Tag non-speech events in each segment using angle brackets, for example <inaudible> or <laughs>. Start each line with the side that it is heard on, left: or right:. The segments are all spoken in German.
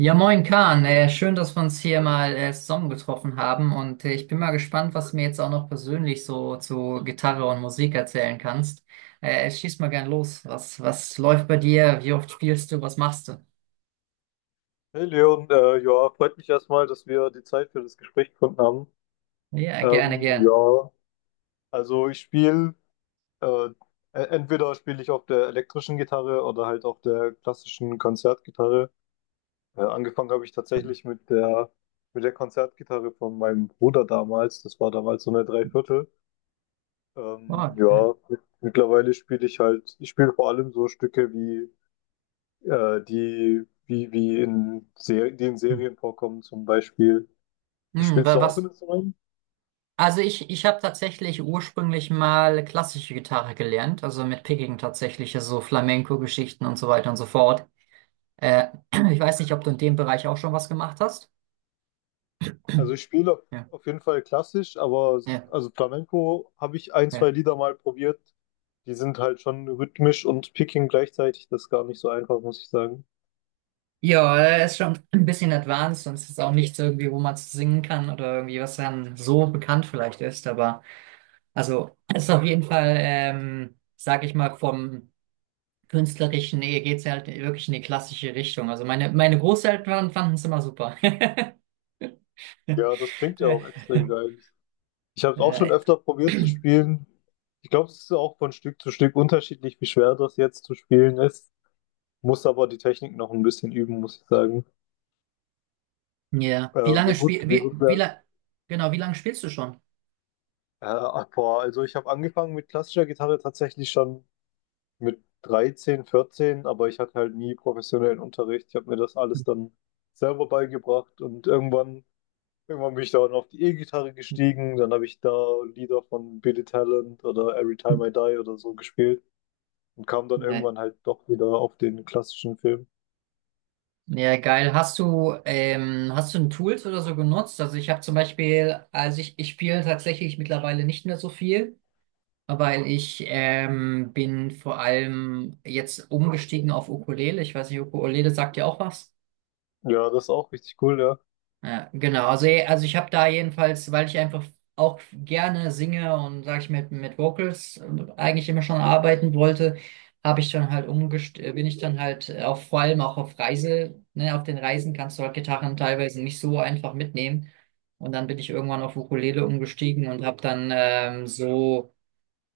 right: Ja, moin Kahn. Schön, dass wir uns hier mal zusammengetroffen haben und ich bin mal gespannt, was du mir jetzt auch noch persönlich so zu Gitarre und Musik erzählen kannst. Schieß mal gern los. Was läuft bei dir? Wie oft spielst du? Was machst du?
left: Hey Leon, ja, freut mich erstmal, dass wir die Zeit für das Gespräch gefunden haben.
right: Ja, gerne, gerne.
left: Ja, also ich äh, e- entweder spiele ich auf der elektrischen Gitarre oder halt auf der klassischen Konzertgitarre. Angefangen habe ich tatsächlich mit der Konzertgitarre von meinem Bruder damals. Das war damals so eine Dreiviertel.
right: Okay.
left: Ja, mittlerweile ich spiele vor allem so Stücke wie, die, wie, wie in Ser die in
right: Hm,
left: Serien vorkommen zum Beispiel.
right: hm,
left: Spielst du auch
right: was?
left: in Instrument?
right: Also ich habe tatsächlich ursprünglich mal klassische Gitarre gelernt, also mit Picking tatsächlich, also so Flamenco-Geschichten und so weiter und so fort. Äh, <clears throat> ich weiß nicht, ob du in dem Bereich auch schon was gemacht hast.
left: Also ich spiele auf
right: Ja,
left: auf jeden Fall klassisch, aber
right: ja.
left: also Flamenco habe ich ein,
right: Ja.
left: zwei Lieder mal probiert. Die sind halt schon rhythmisch und picking gleichzeitig. Das ist gar nicht so einfach, muss ich sagen.
right: Ja, er ist schon ein bisschen advanced und es ist auch nichts irgendwie, wo man es singen kann oder irgendwie, was dann so bekannt vielleicht ist. Aber also es ist auf jeden Fall, sag ich mal, vom Künstlerischen her geht's halt wirklich in die klassische Richtung. Also meine Großeltern fanden es immer super. <laughs>
left: Ja, das klingt ja auch extrem geil. Ich habe es auch schon
right: Äh,
left: öfter probiert zu spielen. Ich glaube, es ist auch von Stück zu Stück unterschiedlich, wie schwer das jetzt zu spielen ist. Muss aber die Technik noch ein bisschen üben, muss ich sagen.
right: Ja.
left: Äh,
right: Wie lange spiel,
left: wie
right: wie,
left: gut
right: wie
left: wäre.
right: lang, genau, wie lange spielst du schon?
left: Boah, also ich habe angefangen mit klassischer Gitarre tatsächlich schon mit 13, 14, aber ich hatte halt nie professionellen Unterricht. Ich habe mir das alles dann selber beigebracht und irgendwann bin ich dann auf die E-Gitarre gestiegen. Dann habe ich da Lieder von Billy Talent oder Every Time I Die oder so gespielt und kam dann
right: Ja,
left: irgendwann halt doch wieder auf den klassischen Film.
right: ja, geil. Hast du ein Tools oder so genutzt? Also ich habe zum Beispiel, also ich spiele tatsächlich mittlerweile nicht mehr so viel, weil ich bin vor allem jetzt umgestiegen auf Ukulele. Ich weiß nicht, Ukulele sagt dir auch was?
left: Ja, das ist auch richtig cool, ja.
right: Ja, genau. Also, also ich habe da jedenfalls, weil ich einfach auch gerne singe und sage ich mit Vocals eigentlich immer schon arbeiten wollte, habe ich dann halt umgest bin ich dann halt auf vor allem auch auf Reise, ne, auf den Reisen kannst du halt Gitarren teilweise nicht so einfach mitnehmen. Und dann bin ich irgendwann auf Ukulele umgestiegen und habe dann so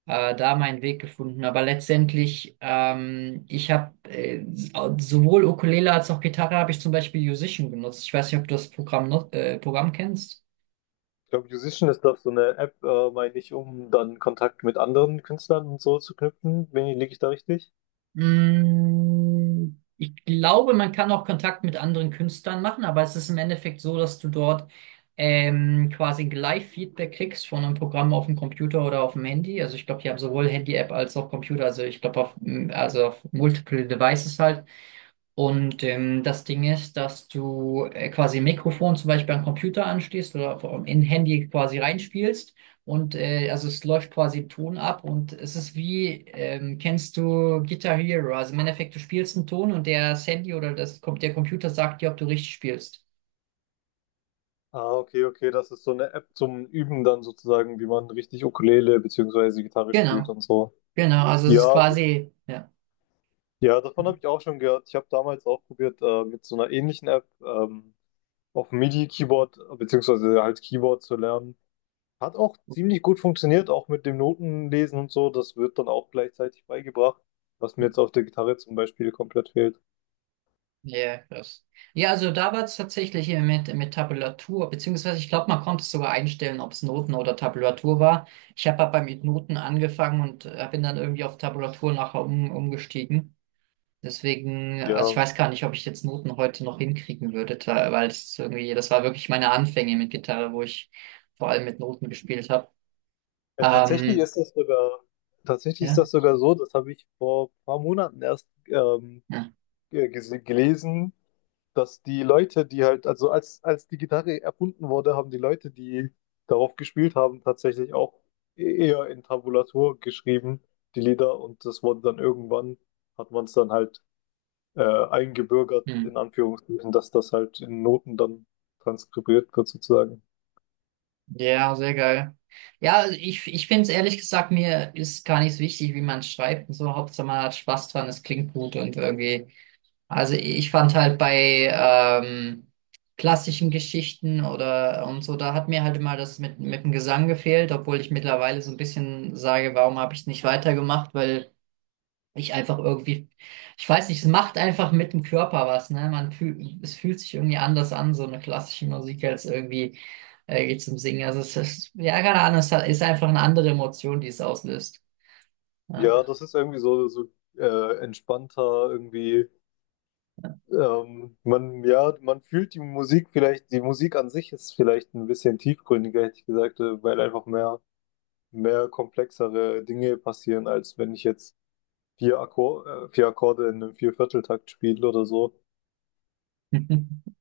right: da meinen Weg gefunden. Aber letztendlich, ich habe sowohl Ukulele als auch Gitarre habe ich zum Beispiel Musician genutzt. Ich weiß nicht, ob du das Programm, not, Programm kennst.
left: Ich glaube, Musician ist doch so eine App, meine ich, um dann Kontakt mit anderen Künstlern und so zu knüpfen. Wenn, liege ich da richtig?
right: Mm, ich glaube, man kann auch Kontakt mit anderen Künstlern machen, aber es ist im Endeffekt so, dass du dort quasi ein Live-Feedback kriegst von einem Programm auf dem Computer oder auf dem Handy. Also ich glaube, die haben sowohl Handy-App als auch Computer, also ich glaube auf, also auf Multiple Devices halt. Und das Ding ist, dass du quasi ein Mikrofon zum Beispiel am Computer anschließt oder in Handy quasi reinspielst. Und also es läuft quasi im Ton ab und es ist wie, kennst du Guitar Hero? Also im Endeffekt, du spielst einen Ton und der das Handy oder der Computer sagt dir, ob du richtig spielst.
left: Ah, okay, okay, das ist so eine App zum Üben dann sozusagen, wie man richtig Ukulele beziehungsweise Gitarre spielt
right: Genau,
left: und so.
right: genau. Also es ist
left: Ja,
right: quasi, ja.
left: ja, davon habe ich auch schon gehört. Ich habe damals auch probiert, mit so einer ähnlichen App auf MIDI-Keyboard beziehungsweise halt Keyboard zu lernen. Hat auch ziemlich gut funktioniert, auch mit dem Notenlesen und so. Das wird dann auch gleichzeitig beigebracht, was mir jetzt auf der Gitarre zum Beispiel komplett fehlt.
right: Ja, krass. Ja, also da war es tatsächlich hier mit Tabulatur, beziehungsweise ich glaube, man konnte es sogar einstellen, ob es Noten oder Tabulatur war. Ich habe aber mit Noten angefangen und bin dann irgendwie auf Tabulatur nachher umgestiegen. Deswegen, also ich
left: Ja,
right: weiß gar nicht, ob ich jetzt Noten heute noch hinkriegen würde, weil es irgendwie, das war wirklich meine Anfänge mit Gitarre, wo ich vor allem mit Noten gespielt habe.
left: äh, tatsächlich
right: Ähm,
left: ist das sogar, tatsächlich ist
right: ja,
left: das sogar so, das habe ich vor ein paar Monaten erst
right: ja.
left: gelesen, dass die Leute, die halt, also als, als die Gitarre erfunden wurde, haben die Leute, die darauf gespielt haben, tatsächlich auch eher in Tabulatur geschrieben, die Lieder. Und das wurde hat man es dann halt äh, eingebürgert, in
right: Hm.
left: Anführungsstrichen, dass das halt in Noten dann transkribiert wird, sozusagen.
right: Ja, sehr geil. Ja, also ich finde es ehrlich gesagt, mir ist gar nicht so wichtig, wie man schreibt und so. Hauptsache man hat Spaß dran, es klingt gut und irgendwie. Also ich fand halt bei klassischen Geschichten oder und so, da hat mir halt immer das mit dem Gesang gefehlt, obwohl ich mittlerweile so ein bisschen sage, warum habe ich es nicht weitergemacht, weil ich einfach irgendwie, ich weiß nicht, es macht einfach mit dem Körper was, ne? Man fühlt, es fühlt sich irgendwie anders an, so eine klassische Musik als irgendwie geht zum Singen. Also es ist, ja, keine Ahnung, ist einfach eine andere Emotion, die es auslöst. Ja.
left: Ja, das ist irgendwie so entspannter, irgendwie. Man, ja, man fühlt die Musik vielleicht, die Musik an sich ist vielleicht ein bisschen tiefgründiger, hätte ich gesagt, weil mehr komplexere Dinge passieren, als wenn ich jetzt vier Akkorde in einem Viervierteltakt spiele oder so.
right: <laughs>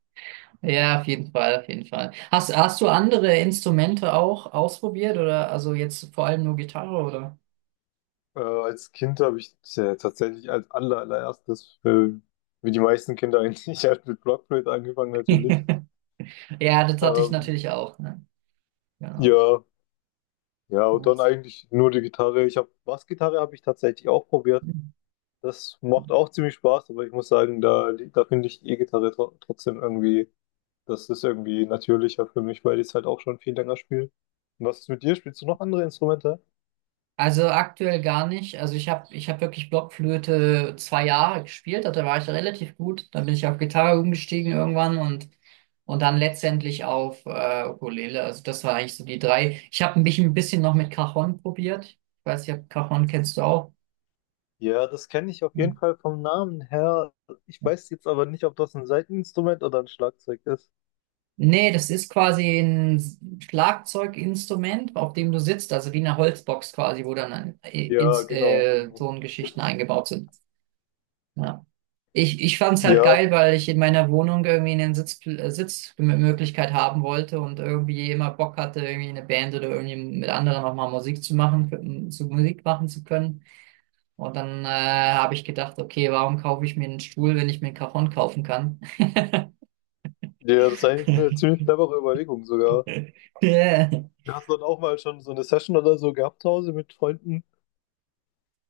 right: Ja, auf jeden Fall, auf jeden Fall. Hast du andere Instrumente auch ausprobiert oder also jetzt vor allem nur Gitarre oder?
left: Als Kind habe ich tatsächlich allererstes, wie die meisten Kinder eigentlich, <laughs> halt mit Blockflöte angefangen natürlich.
right: Ja, das hatte ich
left: Ähm,
right: natürlich auch, ne? Genau.
left: ja, ja, und dann
right: Nice.
left: eigentlich nur die Gitarre. Ich habe Bassgitarre habe ich tatsächlich auch probiert. Das macht auch ziemlich Spaß, aber ich muss sagen, da finde ich E-Gitarre trotzdem irgendwie, das ist irgendwie natürlicher für mich, weil ich es halt auch schon viel länger spiele. Und was ist mit dir? Spielst du noch andere Instrumente?
right: Also aktuell gar nicht. Also ich hab wirklich Blockflöte 2 Jahre gespielt, also da war ich relativ gut. Dann bin ich auf Gitarre umgestiegen irgendwann und dann letztendlich auf Ukulele. Also das war eigentlich so die drei. Ich habe mich ein bisschen noch mit Cajon probiert. Ich weiß nicht, ob Cajon kennst du auch.
left: Ja, das kenne ich auf jeden Fall vom Namen her. Ich weiß jetzt aber nicht, ob das ein Saiteninstrument oder ein Schlagzeug ist.
right: Nee, das ist quasi ein Schlagzeuginstrument, auf dem du sitzt, also wie eine Holzbox quasi, wo dann
left: Ja, genau, genau.
right: so ein Geschichten eingebaut sind. Ja. Ich fand es halt
left: Ja,
right: geil, weil ich in meiner Wohnung irgendwie eine Sitzmöglichkeit haben wollte und irgendwie immer Bock hatte, irgendwie eine Band oder irgendwie mit anderen auch mal zu Musik machen zu können. Und dann habe ich gedacht, okay, warum kaufe ich mir einen Stuhl, wenn ich mir einen Cajon kaufen kann?
left: ja, das ist eigentlich eine ziemlich clevere Überlegung sogar.
right: <laughs>
left: Hast du dann auch mal schon so eine Session oder so gehabt zu Hause mit Freunden?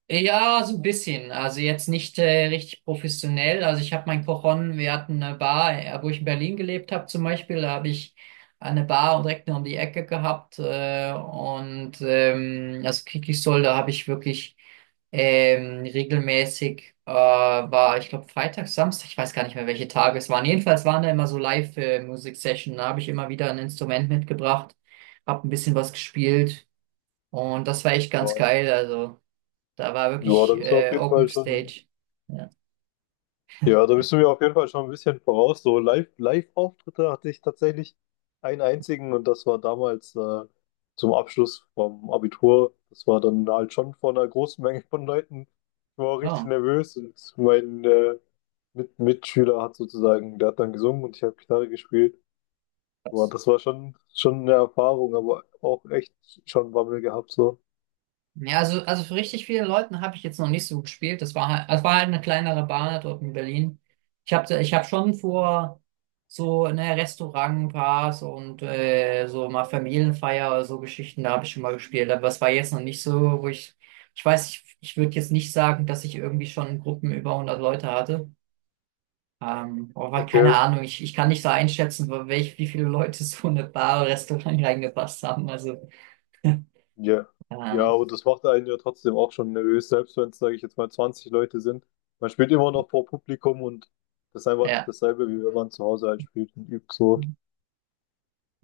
right: Ja, so ein bisschen. Also jetzt nicht richtig professionell. Also ich habe mein Kochon, wir hatten eine Bar, wo ich in Berlin gelebt habe zum Beispiel, da habe ich eine Bar direkt nur um die Ecke gehabt. Also Kikisol, da habe ich wirklich regelmäßig, war ich glaube Freitag, Samstag, ich weiß gar nicht mehr, welche Tage es waren. Jedenfalls waren da immer so Live-Musik-Session. Da habe ich immer wieder ein Instrument mitgebracht, habe ein bisschen was gespielt und das war echt
left: Ja,
right: ganz geil. Also. Da war
left: ja, da
right: wirklich
left: bist du auf jeden
right: Open
left: Fall schon
right: Stage. Ja.
left: Ja, da bist du mir auf jeden Fall schon ein bisschen voraus. So Live-Auftritte hatte ich tatsächlich einen einzigen und das war damals zum Abschluss vom Abitur. Das war dann halt schon vor einer großen Menge von Leuten. Ich war auch richtig
right: Oh,
left: nervös und mein Mitschüler hat sozusagen, der hat dann gesungen und ich habe Gitarre gespielt. Boah,
right: krass.
left: das war schon eine Erfahrung, aber auch echt schon Bammel gehabt so.
right: Ja, also für richtig viele Leuten habe ich jetzt noch nicht so gespielt. Das war halt eine kleinere Bar dort in Berlin. Ich hab schon vor so ne, Restaurantbars und so mal Familienfeier oder so Geschichten, da habe ich schon mal gespielt. Aber es war jetzt noch nicht so, wo ich weiß, ich würde jetzt nicht sagen, dass ich irgendwie schon Gruppen über 100 Leute hatte. Aber
left: Okay.
right: keine Ahnung, ich kann nicht so einschätzen, wie viele Leute so eine Bar oder Restaurant <laughs> reingepasst haben. Also,
left: Ja.
right: <laughs>
left: Ja,
right: ähm,
left: aber das macht einen ja trotzdem auch schon nervös, selbst wenn es, sage ich jetzt mal, 20 Leute sind. Man spielt immer noch vor Publikum und das ist einfach nicht
right: ja.
left: dasselbe, wie wenn man zu Hause halt spielt und übt so.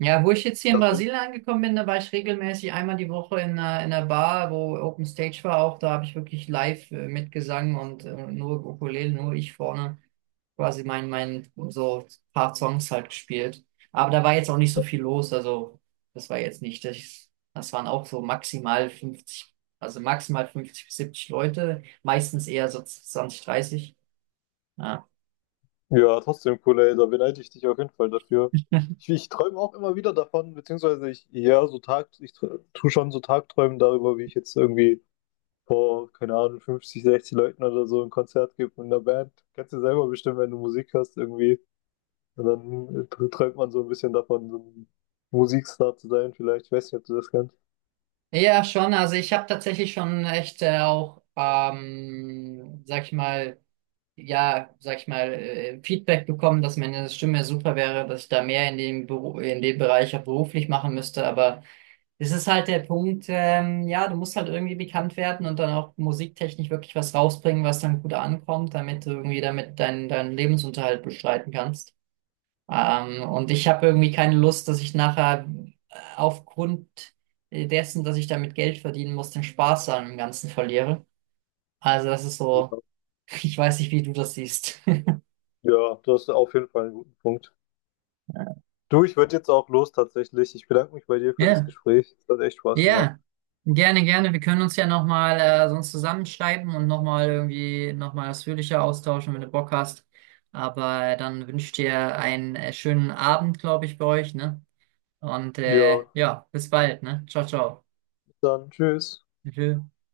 right: Ja, wo ich jetzt hier in
left: Das ist,
right: Brasilien angekommen bin, da war ich regelmäßig einmal die Woche in einer Bar, wo Open Stage war auch. Da habe ich wirklich live mitgesungen und nur Ukulele, nur ich vorne quasi mein, mein so paar Songs halt gespielt. Aber da war jetzt auch nicht so viel los. Also das war jetzt nicht, das, das waren auch so maximal 50, also maximal 50 bis 70 Leute, meistens eher so 20, 30. Ja.
left: ja, trotzdem cool, ey, da beneide ich dich auf jeden Fall dafür. Ich träume auch immer wieder davon, beziehungsweise ich, ja, tu schon so Tagträumen darüber, wie ich jetzt irgendwie vor, keine Ahnung, 50, 60 Leuten oder so ein Konzert gebe mit einer Band. Kennst du selber bestimmt, wenn du Musik hörst, irgendwie. Und dann träumt man so ein bisschen davon, so ein Musikstar zu sein, vielleicht. Ich weiß nicht, ob du das kennst.
right: Ja, schon. Also ich habe tatsächlich schon echt sag ich mal, ja, sag ich mal, Feedback bekommen, dass meine Stimme super wäre, dass ich da mehr in dem Beru in dem Bereich auch beruflich machen müsste. Aber es ist halt der Punkt, ja, du musst halt irgendwie bekannt werden und dann auch musiktechnisch wirklich was rausbringen, was dann gut ankommt, damit du irgendwie damit deinen Lebensunterhalt bestreiten kannst. Und ich habe irgendwie keine Lust, dass ich nachher aufgrund dessen, dass ich damit Geld verdienen muss, den Spaß an dem Ganzen verliere. Also das ist so,
left: Ja.
right: <laughs> ich weiß nicht, wie du das siehst. <laughs>
left: Ja, du hast auf jeden Fall einen guten Punkt. Du, ich würde jetzt auch los tatsächlich. Ich bedanke mich bei dir für das
right: Ja,
left: Gespräch. Es hat echt Spaß gemacht.
right: ja, gerne, gerne. Wir können uns ja nochmal sonst zusammenschreiben und nochmal irgendwie nochmal ausführlicher austauschen, wenn du Bock hast. Aber dann wünsche ich dir einen schönen Abend, glaube ich, bei euch, ne? Und
left: Ja,
right: ja, bis bald, ne? Ciao, ciao.
left: dann tschüss.
right: Tschö.